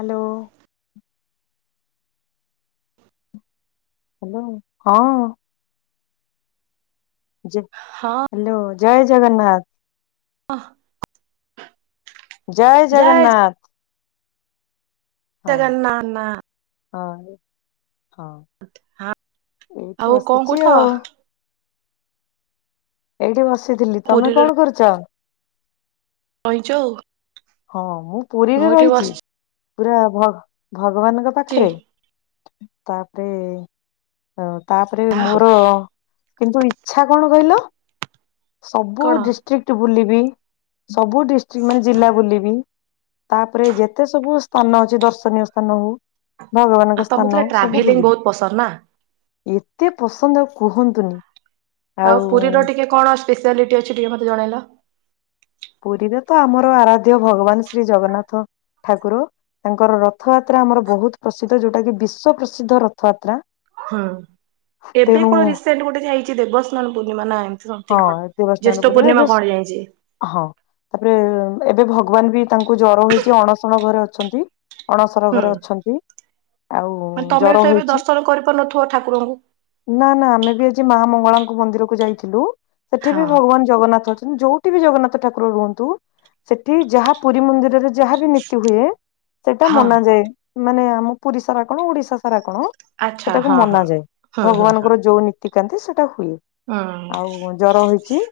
Hello. Hello ହଁ। ଜେ ହଁ ହାଲୋ ଜୟ ଜଗନ୍ନାଥ। ଅଁ। ଜୟ ଜଗନ୍ନାଥ। ଜୟ ଜଗନ୍ ନା ନା। ଆଉ ହଁ। ହାଁ ଏଇଠି ଆଉ କଁ ବସିଛି କରୁଛ। ଆଉ ଏଇଠି ବସିଥିଲି ତମେ ପୁରୀରେ କଣ କରୁଚ। ବଇଚୁ ଆଉ। ହଁ ମୁଁ ପୁରୀରେ ଏଠି ରହିଛି। ବସିଛି ପୁରା ଭଗ ଭଗବାନଙ୍କ ପାଖରେ ତାପରେ ଏ ତାପରେ ଆଉ ମୋର। କିନ୍ତୁ ଇଛା କଣ କହିଲ ସବୁ କଣ ଡିଷ୍ଟ୍ରିକ୍ଟ ବୁଲିବି। ସବୁ ଡିଷ୍ଟ୍ରିକ୍ ମାନେ ଜିଲ୍ଲା। ବୁଲିବି ତାପରେ ଯେତେ ସବୁ ସ୍ଥାନ ଅଛି ଦର୍ଶନୀୟ ସ୍ଥାନ ହଉ। ଆଉ ଭଗବାନଙ୍କ ତମକୁ ସ୍ଥାନ ପୁରା ସବୁ ଟ୍ରାଭେଲିଂ ବୁଲିବି। ବହୁତ ପସନ୍ଦ ନା ଏତେ ପସନ୍ଦ କୁହନ୍ତୁନି। ଆଉ ପୁରୀର ଟିକେ କଣ ସ୍ପେଶାଲିଟି ଅଛି ଟିକେ ମୋତେ ଜଣେଇଲ। ପୁରୀରେ ତ ଆମର ଆରାଧ୍ୟ ଭଗବାନ ଶ୍ରୀ ଜଗନ୍ନାଥ। ଠାକୁର ତାଙ୍କର ରଥଯାତ୍ରା ଆମର ବହୁତ ପ୍ରସିଦ୍ଧ ଯୋଉଟା କି ବିଶ୍ଵ ପ୍ରସିଦ୍ଧ ରଥ। ଯାତ୍ରା ହୁଁ ଏବେ ତେଣୁ। କଣ ରିସେଣ୍ଟ ଗୋଟେ ଯାଇଛି ଦେବ ସ୍ନାନ ପୂର୍ଣ୍ଣିମା ନା ଏମିତି ହଁ ସମଥିଙ୍ଗ କଣ ଦେବସ୍ନାନ ଜେଷ୍ଠ ଏବେ ପୂର୍ଣ୍ଣିମା କୁଆଡେ ଯାଇଛି। ହଁ ତାପରେ ଏବେ ଭଗବାନ ବି ତାଙ୍କୁ ଜର ହେଇଛି ଅଣସଣ ଘରେ ଅଛନ୍ତି। ଅଣସର ହୁଁ ଘରେ ଅଛନ୍ତି। ଆଉ ମାନେ ତମେ ବି ଜର ତ ଏବେ ହେଇଛି ଦର୍ଶନ କରି ପାରୁନଥିବ ଠାକୁରଙ୍କୁ। ନା ନା ଆମେ ବି ଆଜି ମା ମଙ୍ଗଳାଙ୍କ ମନ୍ଦିରକୁ ଯାଇଥିଲୁ। ସେଠି ବି ହଁ ଭଗବାନ ଜଗନ୍ନାଥ ଅଛନ୍ତି ଯୋଉଠି ବି ଜଗନ୍ନାଥ ଠାକୁର ରୁହନ୍ତୁ। ସେଠି ଯାହା ପୁରୀ ମନ୍ଦିରରେ। ଯାହା ବି ନୀତି ହୁଏ। ସେଇଟା ହଁ ମନାଯାଏ। ମାନେ ଆମ ପୁରୀ ସାରା କଣ ଓଡିଶା ସାରା କଣ? ଆଚ୍ଛା ସେଟାକୁ ହଁ ହଁ ମନାଯାଏ। ହୁଁ ହୁଁ ହୁଁ ଭଗବାନଙ୍କର ଯୋଉ ନିତ୍ ତିକାନ୍ତି ସେଟା ହୁଏ। ହୁଁ। ଆଉ ଜର ହୋଇଛି।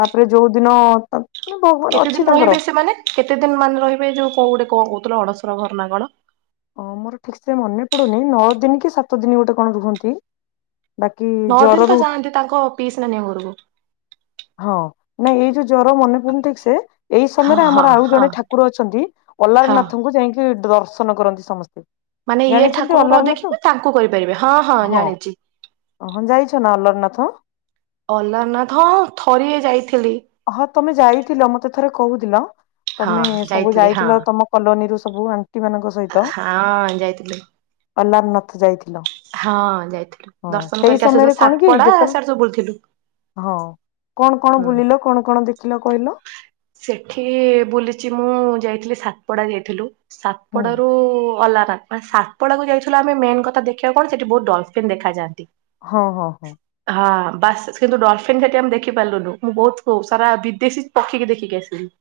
ତା'ପରେ ଯୋଉଦିନ ତା ମେ ଭଗବାନ କେତେ ଦିନ ଅଛି ରହିବେ ତାଙ୍କର। ସେମାନେ କେତେ ଦିନ ମାନେ ରହିବେ? ଏ ଯୋଉ କୋଉ ଗୋଟେ କଣ କହୁଥିଲ, ଅଣସର ଘରନା କଣ? ଅଁ ମୋର ଠିକ୍ ସେ ମନେ ପଡୁନି, ନଅ ଦିନ କି ସାତ ଦିନ ଗୋଟେ କଣ ରୁହନ୍ତି? ବାକି ଜର ରୁ ଆନ୍ତି ତାଙ୍କ ପିଇସି ନାନିଙ୍କ ଘରକୁ। ହଁ, ନାଇଁ ଏଇ ଯୋଉ ଜର ମନେ ପଡୁନି ଠିକ୍ ସେ ଏଇ ହଁ ସମୟରେ ହଁ ଆମର ଆଉ ହଁ ଜଣେ ଠାକୁର ଅଛନ୍ତି, ଅଲାର ହଁ। ନାଥଙ୍କୁ ଯାଇକି ଡ୍ରର୍ଶନ କରନ୍ତି ସମସ୍ତେ। ମାନେ ଇଏ ଜାଣିଛନ୍ତି ଠାକୁରଙ୍କୁ ନ ଅଲାରନାଥ? ଦେଖିକି ତାଙ୍କୁ କହିପାରିବେ। ହଁ, ହଁ, ଜାଣିଚି। ଅ, ହଁ ଯାଇଛ ନା ଅଲରନାଥ! ଅଲାରନାଥ୍ ହଁ, ହଁ ଥରିଏ ଯାଇଥିଲି। ହଁ, ତମେ ଯାଇଥିଲ। ମତେ ଥରେ କହୁଥିଲ। ହଁ ତମେ ସବୁ ଯାଇଥିଲି ହଁ ଯାଇଥିଲ। ତମ କଲୋନୀରୁୁ ସବୁ ଆଣ୍ଟି ମାନଙ୍କ ସହ ହଁ, ଯାଇଥିଲେ। ଅଲାରନାଥ ଯାଇଥିଲ। ହଁ, ଯାଇଥିଲୁ। ହଁ ଦର୍ଶନ ସେଇ କରିକି ଆସୁ ସମୟରେ ସୁ କଣ କି ସାତପଡା ଯେତେବେଳେ ସିଆଡେ ସବୁ ବୁଲିଥିଲୁ। ହଁ, କଣ କଣ ହୁଁ। ବୁଲିଲ, କଣ କଣ ଦେଖିଲ କହିଲ? ସେଠି ବୁଲିଚି ମୁଁ, ଯାଇଥିଲି ସାତପଡା ଯାଇଥିଲୁ। ହୁଁ ସାତପଡା ରୁ ଅଲାରନା ସାତପଡାକୁ ଯାଇଥିଲୁ। ଆମେ ମେନ୍ କଥା ଦେଖିବାକୁ କଣ? ସେଠି ବହୁତ ଡଲଫିନ୍ ଦେଖାଯାଆନ୍ତି। ହଁ ହଁ ହଁ। ହଁ, ବାସ୍ କିନ୍ତୁ ଡଲଫିନ୍ ସେଠି ଆମ ଦେଖି ଦେଖି ପାରିଲୁନୁ। ମୁଁ ବହୁତ ସାରା ବିଦେଶୀ ପକ୍ଷୀକି ଦେଖିକି ଆସିଲି।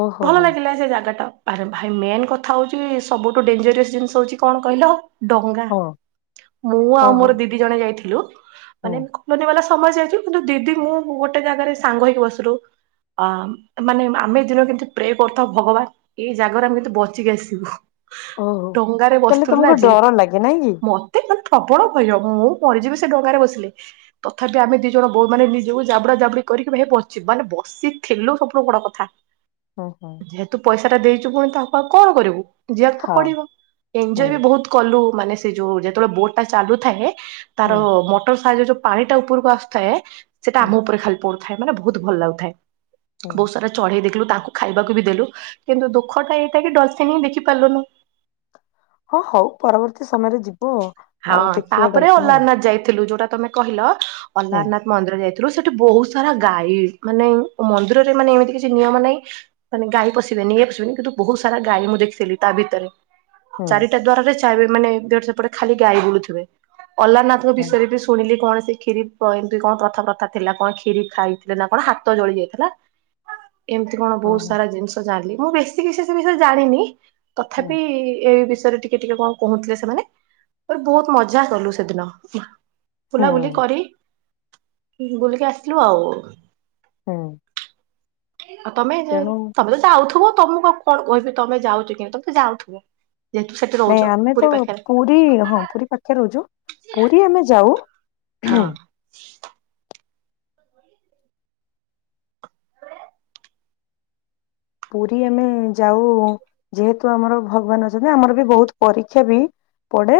ଓହୋ ଭଲ ହୋ ଲାଗିଲା ସେ ଜାଗା ଟା। ଆରେ ଭାଇ ମେନ୍ କଥା ହଉଛି, ସବୁଠୁ ଡେଞ୍ଜରିୟସ୍ ଜିନିଷ ହଉଛି କଣ କହିଲ? ଡଙ୍ଗା! ହଁ ମୁଁ ଆଉ ଓହୋ ମୋର ଦିଦି ଜଣେ ଯାଇଥିଲୁ। ହୁଁ। ମାନେ ଲୁନି ବାଲା ସମୟ ଯାଇଥୁଲୁ। କିନ୍ତୁ, ଦିଦି ମୁଁ ଗୋଟେ ଜାଗାରେ ସାଙ୍ଗ ହେଇକି ବସିରୁ। ଅଁ ମାନେ ଆମେ ଏ ଦିନ କେମିତି ପ୍ରେ କରିଥାଉ, ଭଗବାନ୍! ଏଇ ଜାଗାରୁ ଆମେ କେତେ ବଚିକି ଆସିବୁ? ଓହୋ ଡଙ୍ଗାରେ ତାହେଲେ ବସିଥିଲୁ ନା, ତମକୁ ଯେହେତ୍ ଡର ଲାଗେ ନାଇଁ କି? ମତ୍ ତେ ମାନେ ପ୍ରବଳ ଭୟ। ମୁଁ ମରିଯିବି ସେ ଡଙ୍ଗାରେ ବସିଲେ। ତଥାପି ଆମେ ଦି ଜଣ ବୋଉ ମାନେ ନି ଯଉ ଜାବୁଡା ଜାବୁଡି କରିକି ଭାଇ ବଚି, ମାନେ ବସିଥିଲୁ ସବଠୁ ବଡ କଥା। ଓହୋ। ଯେହେତୁ ପଇସାଟା ଦେଇଛୁ ପୁଣି ତାକୁ ଆଉ କଣ କରିବୁ? ଯିଆକୁ ତ ହଁ ପଡିବ! ଏନ୍ଜୟ ବି ହୁଁ ବହୁତ କଲୁ ମାନେ ସେ ଯୋଉ ଯେତେବେଳେ ବୋଟ ଟା ଚାଲୁଥାଏ, ତାର ହୁଁ ମଟର ସାହାଯ୍ୟରେ ଯୋ ପାଣି ଟା ଉପରକୁ ଆସୁଥାଏ, ସେଟା ହୁଁ ଆମ ଉପରେ ଖାଲି ପଡୁଥାଏ। ମାନେ ବହୁତ ଭଲ ଲାଗୁଥାଏ, ବହୁତ ହୁଁ ସାରା ଚଢେଇ ଦେଖିଲୁ। ତାକୁ ଖାଇବାକୁ ବି ଦେଲୁ, କିନ୍ତୁ ଦୁଃଖ ଟା ଏଇଟା କି ଡଲଫିନ୍ ହିଁ ଦେଖିପରିଲୁନି। ଓ ହଉ ପରବର୍ତ୍ତୀ ସମୟରେ ଯିବ ଆଉ। ହଁ, ଆଉ ଦେଖିବ ତା'ପରେ ଡଲଫିନ୍ ଆଉ ଅଲ୍ଲାରନାଥ ଯାଇଥିଲୁ।? ଯୋଉଟା ତମେ କହିଲ ଅଲ୍ଲାରନାଥ, ହୁଁ ଅଲାରନାଥ ମନ୍ଦିର ଯାଇଥିଲୁ, ସେଠି ବହୁତ ସାରା ଗାଈ ମାନେ ମନ୍ଦିରରେ ମାନେ ଏମିତି କିଛି ନିୟମ ନାହିଁ। ମାନେ ଗାଈ ପଶିବେନି, ଇଏ ପଶିବେନି, କିନ୍ତୁ ବହୁତ ସାରା ଗାଈ ମୁଁ ଦେଖିଥିଲି ତା ଭିତରେ। ହୁଁ ଚାରିଟା ଦ୍ଵାରରେ ଚାଏ ମାନେ ଗେଟ୍ ସେପଟେ ଖାଲି ଗାଈ ବୁଲୁଥିବେ। ଅଲାରନାଥ ତାଙ୍କ ହୁଁ ବିଷୟରେ ବି ଶୁଣିଲି କଣ ଶିଖିଲି। କ ଏମିତି କଣ ପ୍ରଥା ପ୍ରଥା ଥିଲା କଣ କ୍ଷୀରି ଖାଇଥିଲେ ନା କଣ ହାତ ଜଳି ଯାଇଥିଲା। ଏମିତି କଣ ବହୁତ ଓହୋ ସାରା ଜିନିଷ ଜାଣିଲି ମୁଁ ବେଶୀ କିଛି ସେ ବିଷୟରେ ଜାଣିନି। ହୁଁ ତଥାପି ଏଇ ବିଷୟରେ ଟିକେ ଟିକେ କଣ କହୁଥିଲେ ସେମାନେ। ବହୁତ ମଜା କଲୁ ସେଦିନ ବୁଲାବୁଲି ହୁଁ କରି ବୁଲିକି ଆସିଲୁ ଆଉ। ହୁଁ। ଆଉ ତମେ ତେଣୁ ତମେ ତ ଯାଉଥିବ ତମକୁ ଆଉ କଣ କହିବି ତମେ ଯାଉଛ କି ତମେ ଯାଉଥିବ ଯେହେତୁ ସେଠି ନାଇଁ ରହୁଛ ଆମେ ତ ପୁରୀ ପାଖରେ। ପୁରୀ ହଁ ପୁରୀ ପାଖେ ରହୁଛୁ ପୁରୀ ଆମେ ଯାଉ। ହଁ। ପୁରୀ ଆମେ ଯାଉ ଯେହେତୁ ଆମର ଭଗବାନ ଅଛନ୍ତି ଆମର ବି ବହୁତ ପରୀକ୍ଷା ବି। ପଡ଼େ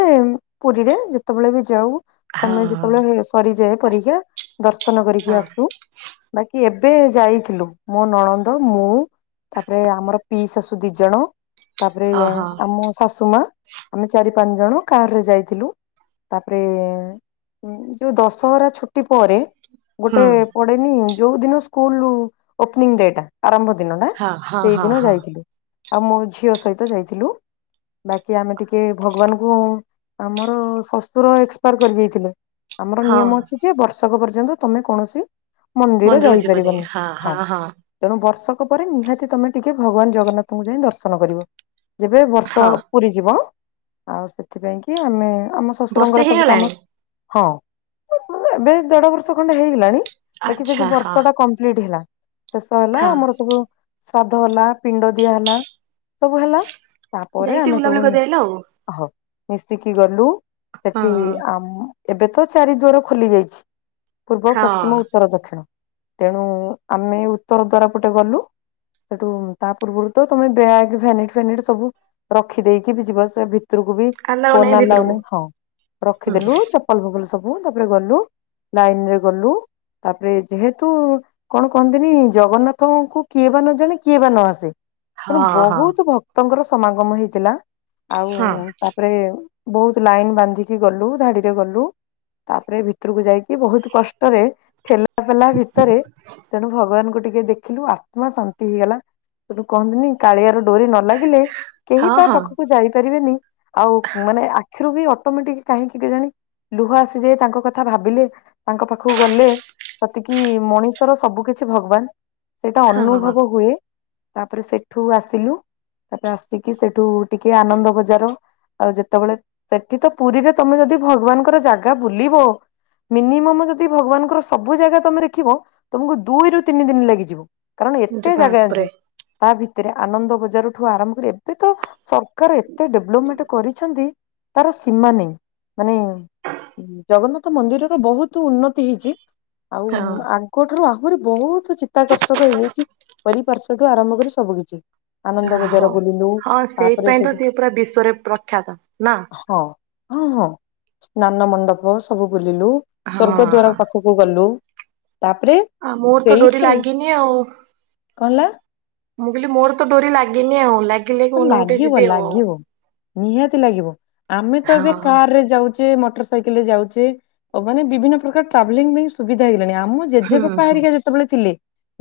ପୁରୀରେ ଯେତେବେଳେ ବି ଯାଉ। ହଁ ସମୟ ଯେତେବେଳେ ସରିଯାଏ ପରୀକ୍ଷା ଦର୍ଶନ ହଁ କରିକି ଆସୁ। ବାକି ଏବେ ଯାଇଥିଲୁ ମୋ ନଣନ୍ଦ ମୁଁ ତାପରେ ଆମର ପିଇ ଶାଶୁ ଦି ଜଣ ତାପରେ ହଁ ହଁ। ଆମ ଶାଶୁ ମା। ଆମେ ଚାରି ପାଞ୍ଚ ଜଣ କାର ରେ ଯାଇଥିଲୁ ତାପରେ ହଁ ଯୋଉ ଦଶହରା ଛୁଟି ପରେ। ହୁଁ ଗୋଟେ ପଡେନି ଯୋଉ ଦିନ ସ୍କୁଲ ଓପନିଂ ଡେ ଟା ଆରମ୍ଭ ଦିନ ନା। ହଁ ହଁ ହଁ ସେଇଦିନ ହଁ ଯାଇଥିଲୁ ଆଉ ମୋ ଝିଅ ସହିତ ଯାଇଥିଲୁ। ବାକି ଆମେ ଟିକେ ଭଗବାନଙ୍କୁ ଆମର ଶଶୁର ଏକ୍ସପାୟାର କରି ଯାଇଥିଲେ। ଆମର ହଁ ନିୟମ ଅଛି ଯେ ବର୍ଷକ ପର୍ଯ୍ୟନ୍ତ ତମେ କୌଣସି ମନ୍ଦିର ଯାଇପାରିବନି ହଁ। ତେଣୁ ବର୍ଷକ ପରେ ନିହାତି ତମେ ଟିକେ ଭଗବାନ ଜଗନ୍ନାଥଙ୍କୁ ଯାଇ ଦର୍ଶନ କରିବ। ଯେବେ ବର୍ଷ ହଁ ପୁରୀ ଯିବ ଆଉ ସେଥିପାଇଁ କି ଆମେ ଆମ ବର୍ଷେ ଶଶୁରଙ୍କର ସବୁ କାମ ହେଇଗଲାଣି ହଁ ଏବେ ଦେଢ ବର୍ଷ ଖଣ୍ଡେ ହେଇଗଲାଣି ବାକି ସେ ଆଚ୍ଛା ଯୋଉ ହଁ ବର୍ଷ ଟା କମ୍ପ୍ଲିଟ ହେଲା ଶେଷ ହେଲା ହଁ ଆମର ସବୁ ଶ୍ରାଦ୍ଧ ହେଲା ପିଣ୍ଡ ଦିଆ ହେଲା ସବୁ ହେଲା ତାପରେ ଯାଇକି ଆମେ ବୁଲାବୁଲି ସବୁ କରିଦେଇ ଆଇଲ ଆଉ। ହଉ ମିଶିକି ଗଲୁ ସେଠି ହଁ ଆ ଏବେ ତ ଚାରି ଦୁଆର ଖୋଲି ଯାଇଛି। ପୂର୍ବ, ହଁ ପଶ୍ଚିମ, ଉତ୍ତର, ଦକ୍ଷିଣ ତେଣୁ ଆମେ ଉତ୍ତର ଦ୍ଵାର ପଟେ ଗଲୁ। ସେଠୁ ତା ପୂର୍ବରୁ ତମେ ବ୍ୟାଗ ଭ୍ୟନିଟ ଫ୍ୟାନିଟ ସବୁ ରଖିଦେଇକି ବି ଯିବ ସେ ଭିତରକୁ ବି ଆଲାଉ ଫୋନ ଆଲାଉ ଭିତରକୁ ନାହିଁ ହଁ ହୁଁ ରଖିଦେଲୁ ଚପଲ ଫଲ ଫଗଲ ସବୁ ତାପରେ ଗଲୁ ଲାଇନ ରେ ଗଲୁ। ତାପରେ ଯେହେତୁ କଣ କହନ୍ତିନି ଜଗନ୍ନାଥଙ୍କୁ କିଏ ବା ନ ଜଣେ କିଏ ବା ନ ଆସେ ତେଣୁ ହଁ ହଁ ବହୁତ ଭକ୍ତଙ୍କର ସମାଗମ ହେଇଥିଲା। ଆଉ ହଁ ତାପରେ ବହୁତ ଲାଇନ ବାନ୍ଧିକି ଗଲୁ ଧାଡିରେ ଗଲୁ। ତାପରେ ଭିତରକୁ ଯାଇକି ବହୁତ କଷ୍ଟରେ ଠେଲ ଗଲା ଭିତରେ ତେଣୁ ଭଗବାନଙ୍କୁ ଟିକେ ଦେଖିଲୁ ଆତ୍ମା ଶା ନ୍ତି ହେଇଗଲା ତେଣୁ କୁହନ୍ତିନି କାଳିଆର ଡୋରି ନ ଲାଗିଲେ କେହି ତା ହଁ ପାଖକୁ ଯାଇପାରିବେନି ଆଉ ମାନେ ଆଖିରୁ ବି ଅଟମେଟିକି କାହିଁକି କେଜାଣି ଲୁହ ଆସିଯାଏ ତାଙ୍କ କଥା ଭାବିଲେ ତାଙ୍କ ପାଖକୁ ଗଲେ ସତେକି ମଣିଷର ସବୁ କିଛି ଭଗବାନ୍ ସେଇଟା ହଁ ହଁ ଅନୁଭବ ହୁଏ। ତାପରେ ସେଠୁ ଆସିଲୁ ତାପରେ ଆସିକି ସେଠୁ ଟିକେ ଆନନ୍ଦ ବଜାର ଆଉ ଯେତେବେଳେ ସେଠି ତ ପୁରୀରେ ତମେ ଯଦି ଭଗବାନ୍ ଙ୍କର ଜାଗା ବୁଲିବ ମିନିମମ୍ ଯଦି ଭଗବାନଙ୍କର ସବୁ ଜାଗା ତମେ ଦେଖିବ। ତମକୁ ଦୁଇରୁୁ ତିନି ଦିନି ଲାଗିଯିବ କାରଣ ଏ ତେ ଯେ ଜାଗା ଅଛି ବାପରେ ତା ଭିତରେ ଆନନ୍ଦ ବଜାରଠୁ ଆରମ୍ଭ କରି ଏବେ ତ ସରକାର ଏତେ ଡେଭଲମେଣ୍ଟ କରିଚନ୍ତି ତାର ସୀମା ନାହିଁ। ମାନେ ଜଗନ୍ନାଥ ମନ୍ଦିରର ବୋହୁତ ଉନ୍ନତି ହେଇଚି। ଆଉ ହଁ ଆଗଠାରୁ ଆହୁରି ବୋହୁତ୍ ଚିତାକର୍ଷକ ହେଇଯାଇଚି। ଚାରିପାର୍ଶ୍ଵଠୁ ଆରମ୍ଭ କରି ସବୁ କିିଛି। ଯା ଆନନ୍ଦ ବଜାର ହଉ ବୁଲିଲୁ ହଁ ତାପରେ ସେଇପାଇଁ ତ ସେଠୁ ସିଏ ପୁରା ବିଶ୍ଵରେ ପ୍ରଖ୍ୟାତ ନା ହଁ। ହଁ ହଁ ସ୍ନାନ ମଣ୍ଡପ ସବୁ ବୁଲିଲୁ। ହଁ ସ୍ଵର୍ଗଦ୍ଵାର ପାଖ କୁ ଗଲୁ ତାପରେ ଆ ମୋର ତ ଡୋରି ସେଇଠାରୁ ଲାଗିନି ଆଉ। କଣ ହେଲା? ମୁଁ କହିଲି ମୋର ତ ଡୋରି ଲାଗିନି ଆଉ ଲା ଲାଗିବ ଲାଗିବ ନିହାତି ଲାଗିବ। ଆମେ ତ ହଁ ଏବେ କାର୍ ରେ ଯାଉ ଚେ ମଟର୍ ସାଇକେଲ୍ ରେ ଯାଉଚି ଅବ ମାନେ ବିଭିନ୍ନ ପ୍ରକାର ଟ୍ରାଭେଲିଙ୍ଗ୍ ପାଇଁ ସୁବିଧା ହେଇଗଲାଣି। ଆମ ହୁଁ ଜେଜେବାପା ହୁଁ ହେରିକା ଯେତେବେଳେ ଥିଲେ।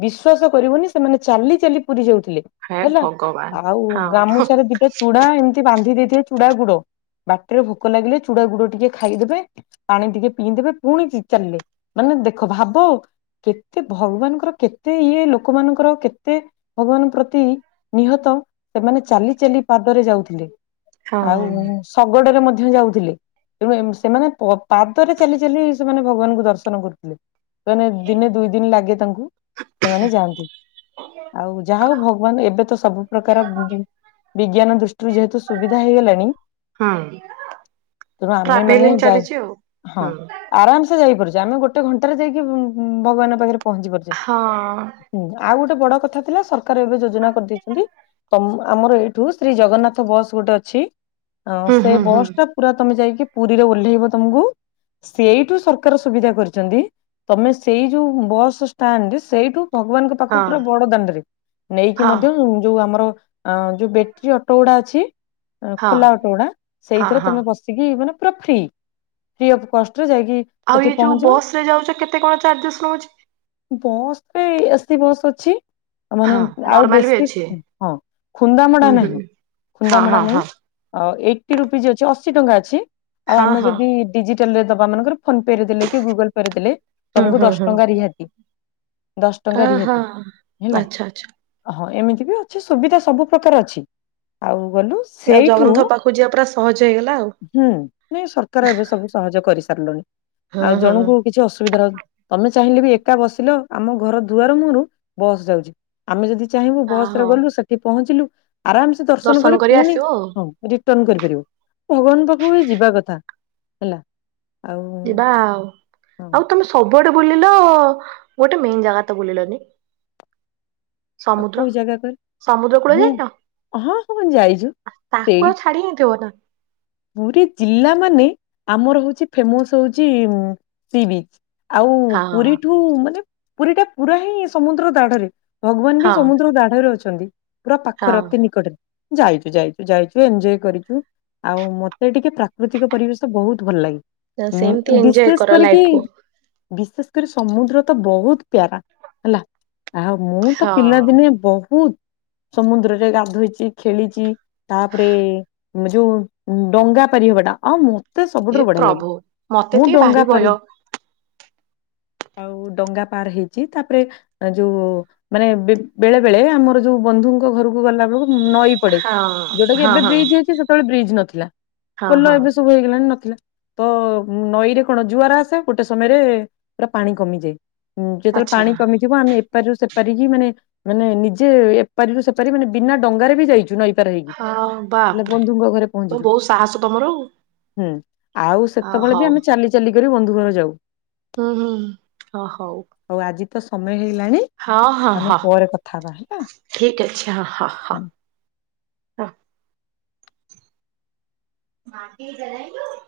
ବିଶ୍ଵାସ କରିବନି ସେମାନେ ଚାଲି ଚାଲି ପୁରି ଯାଉଥିଲେ। ହେ ଭଗବାନ। ଓ ହଁ ଗାମୁଛାରେ ଦିଟା ଚୁଡା ଏମିତି ବାନ୍ଧି ଦେଇଥିବେ ଚୁଡା ଗୁଡ। ବାଟେରେ ଭୋକ ଲାଗିଲେ ଚୁଡା ଗୁଡ ଟିକେ ଖାଇଦେବେ। ପାଣି ଟିକେ ପିଇଦେବେ ପୁଣି ଚି-ଚାଲିଲେ ମାନେ ଦେଖ ଭାବ କେତେ ଭଗବାନଙ୍କର କେତେ ଇଏ ଲୋକମାନଙ୍କର କେତେ ଭଗବାନ ପ୍ରତି ନିହତ। ସେମାନେ ଚାଲି ଚାଲି ପାଦରେ ଯାଉଥିଲେ ଆଉ ହଁ ଶଗଡରେ ମଧ୍ୟ ଯାଉଥିଲେ। ତେଣୁ ଏମ୍ ସେମାନେ ପାଦରେ ଚାଲି ଚାଲି ସେମାନେ ଭଗବାନଙ୍କୁ ଦର୍ଶନ କରୁଥିଲେ। ସେମାନେ ଦିନେ ଦୁଇ ଦିନ୍ ଲାଗେ ତାଙ୍କୁ ସେମାନେ ଯାଆନ୍ତି। ଆଉ ଯାହା ହୋଉ ଭଗବାନ ଏବେ ତ ସବୁ ପ୍ର ଏବେକାର ଜି ବିଜ୍ଞାନ ଦୃଷ୍ଟିରୁ ଯେହେତୁ ସୁବିଧା ହେଇଗଲାଣି। ହୁଁ। ତେଣୁ ଆମେ ଟ୍ରାଭେଲିଂ ମାନେ ଯାଇ ଚାଲିଛି ଆଉ ହଁ। ହୁଁ ଆରାମ୍ ସେ ଯାଇପାରୁଚେ। ଆମେ ଗୋଟେ ଘଣ୍ଟାରେ ଯାଇକି ଉଁ ଉଁ ଭଗବାନଙ୍କ ପାଖରେ ପହଞ୍ଚି ପାରୁଚେ। ହଁ। ହୁଁ ଆଉ ଗୋଟେ ବଡ କଥା ଥିଲା ସରକାର ଏବେ ଯୋଜନା କରିଦେଇଚନ୍ତି। ଆମର ଏଇଠୁ ଶ୍ରୀ ଜଗନ୍ନାଥ ବସ୍ ଗୋଟେ ଅଛି ଅଁ ହୁଁ ସେ ହୁଁ ହୁଁ ବସ୍ ଟା ପୁରା ତମେ ଯାଇକି ପୁରିରେ ଓହ୍ଲେଇବ ତମକୁ ସେଇଠୁ ସରକାର ସୁବିଧା କରିଚନ୍ତି। ତମେ ସେଇ ଯୋଉ ବସ୍ ଷ୍ଟାଣ୍ଡ ସେଇଠୁ ଭଗବାନଙ୍କ ପାଖକୁ ହଁ ପୁରା ବଡ ଦାଣ୍ଡରେ ନେଇକି ହଁ ମଧ୍ୟ ଯୋଉ ଆମର ଆ ଯୋଉ ବେଟ୍ରୀ ଅଟୋ ଉଡା ଅଛି। ଏଁ ହଁ ଖୋଲା ଅଟୋଗୁଡା ହଁ ସେଇଥିରେ ହଁ ତମେ ବ ସିକି ମାନେ ପୁରା ଫ୍ରି ଫ୍ରି ଅଫ୍ କଷ୍ଟରେ ଯାଇକି ଆଉ ସେଠି ଏଇ ଯୋଉ ପହଞ୍ଚିବ ବସ୍ ରେ ଯାଉଚ କେତେ କଣ ଚାର୍ଜେସ୍ ନୋଉଚି? ବସ୍ ରେ ଏସିି ବସ୍ ଅଛି ମାନେ ହଁ ଆଉ ନର୍ମାଲ ବି ବେଶୀ ଅଛି ହଁ ଖୁନ୍ଦାମଡା ହୁଁ ହୁଁ ନାହିଁ ହଁ ଖୁନ୍ଦାମଡା ହଁ ନାହିଁ ହଁ ଅ ଏଇଟି ରୁପିଜ୍ ଅଛି। ଅଶି ଟଙ୍କା ଅଛି ଆଉ ହଁ ଆମେ ହଁ। ଯଦି ଡିଜିଟାଲରେ ଦବା ମାନେକର ଫୋନ୍ ପେ ରେ ଦେଲେ କି ଗୁଗଲ୍ ପେ ରେ ଦେଲେ। ହୁଁ ତମକୁ ହୁଁ ଦଶ ହୁଁ। ଟଙ୍କା ରିହାତୀ ଦଶ ଟଙ୍କା ଅ ହଁ ରିହାତୀ ହେଲା। ଆଚ୍ଛା ଆଚ୍ଛା ହଁ ଏମିତି ବି ଅଛି ସୁବିଧା ସବୁ ପ୍ରକାର ଅଛି ଆଉ ଗଲୁ। ଆଉ ସେଇଠୁ ଜଗନ୍ନାଥ ପାଖକୁ ଯିବା ପୁରା ସହଜ ହେଇଗଲା ଆଉ। ହୁଁ ନାଇଁ ସରକାର ଏବେ ସବୁ ସହଜ କରିସାରିଲଣି ହଁ ଆଉ ହଁ। ଜଣଙ୍କୁ କିଛି ଅସୁବିଧା [unintelligible] ତମେ ଚାହିଁଲେ ବି ଏକା ବସିଲ ଆମ ଘର ଦୁଆର ମୁହଁରୁ ବସ୍ ଯାଉଛି। ଆମେ ଯଦି ଚାହିଁବୁ ଆ ବସ ରେ ହଉ ଗଲୁ ସେଠି ପହଞ୍ଚିଲୁ ଆରାମସେ ଦର୍ଶନ କରି ପୁଣି ହୁଁ ରିଟର୍ଣ କରିପାରିବୁ, ଭଗବାନ ପାଖକୁ ଯିବା କଥା ହେଲା। ଆଉ ଯିବା ଆଉ ହଁ ଆଉ ତମେ ସବୁଆଡେ ବୁଲିଲ ଗୋଟେ ମେନ୍ ଜାଗା ତ ବୁଲିଲନି। ଆଉ ସମୁଦ୍ର, କୋଉ ଜାଗା କହିଲ ସମୁଦ୍ର କୂଳ ହଁ ଯାଇନ? ହଁ ହଁ ଯାଇଛୁ ଆ ତାକୁ ସେଇ ଆଉ ଛାଡି ହେଇଥିବ ନା। ପୁରୀ ଜିଲ୍ଲା ମାନେ ଆମର ହଉଛି ଫେମସ ହଉଛି ଉଁ ସି ବିଚ୍। ଆଉ ହଁ ପୁରୀଠୁ ମାନେ ପୁରୀ ଟା ପୁରା ହିଁ ସମୁଦ୍ର ଦାଢରେ। ଭଗବାନ ହଁ ବି ସମୁଦ୍ର ଦାଢରେ ଅଛନ୍ତି ପୁରା ହଁ। ପାଖରେ ଅତି ନିକଟରେ। ଯାଇଛୁ ଯାଇଛୁ ଯାଇଛୁ ଏଞ୍ଜୟ କରିଛୁ। ଆଉ ମତେ ଟିକେ ପ୍ରାକୃତିକ ପରିବେଶ ବହୁତ ଭଲ ଲାଗେ ସେମିତି ଉଁ ଏଞ୍ଜୟ ବିଶେଷ କର ଲାଇଫ କରିକି କୁ ବିଶେଷ କରି ସମୁଦ୍ର ତ ବହୁତ ପ୍ୟାରା ହେଲା। ଆଉ ମୁଁ ତ ହଁ। ପିଲାଦିନେ ବହୁତ ସମୁଦ୍ରରେ ଗାଧୋଇଛି ଖେଳିଛି ତାପରେ ଯୋଉ ଡଙ୍ଗା ପାରିହଟା ଆଉ ମ ମତେ ହେ ସବୁଠାରୁ ବଢିଆ ଲାଗେ। ପ୍ରଭୁ ମତେ ମୁଁ ଟିକେ ଡଙ୍ଗା ଭାରି ଭୟ ପାରି ହଁ ଆଉ ଡଙ୍ଗା ପାର ହେଇଛି ତାପରେ ଆ ଯୋଉ ମାନେ ବେ ବେଳେ ବେଳେ ଆମର ଯୋଉ ବନ୍ଧୁଙ୍କ ଘରକୁ ଗଲା ବେଳକୁ ନଈ ପଡେ। ଯୋଉଟା କି ହଁ ଏବେ ହଁ ବ୍ରିଜ ହେଇଛି, ସେତେବେଳେ ବ୍ରିଜ ନଥିଲା ହଁ ପୋଲ ହଁ ଏବେ ସବୁ ହେଇଗଲାଣି ନଥିଲା। ତ ନଈ ରେ କଣ ଜୁଆର ଆସେ ଗୋଟେ ସମୟରେ ପୁରା ପାଣି କମିଯାଏ। ହୁଁ ଯେତେବେଳେ ଆଚ୍ଛା ପାଣି କମି ଯିବ ଆମେ ଏପାରି ରୁ ସେପାରିକି ମାନେ ମାନେ ନିଜେ ଏପାରିରୁ ସେପାରି ମାନେ ବିନା ଡଙ୍ଗାରେ ବି ଯାଇଛୁ ନଈ ପାର ହେଇକି ହଁ ହେଲେ ବାପରେ ବନ୍ଧୁଙ୍କ ଘରେ ତ ପହଞ୍ଚିଚୁ। ବହୁତ ସାହସ ତମର ଆଉ। ହୁଁ ଆଉ ଆ ସେତେବେଳେ ବି ହଉ ଆମେ ଚାଲି ଚାଲି କରି ବନ୍ଧୁ ଘର ଯାଉ। ହୁଁ ହୁଁ ହୁଁ ଅ ହଉ। ହଉ ଆଜି ତ ସମୟ ହେଇଗଲାଣି ହଁ ହଁ ଆମେ ହଁ ପରେ କଥା ହବା ହେଲା। ଠିକ ଅଛି ହଁ ହଁ ହଁ। ମାଟି [unintelligible]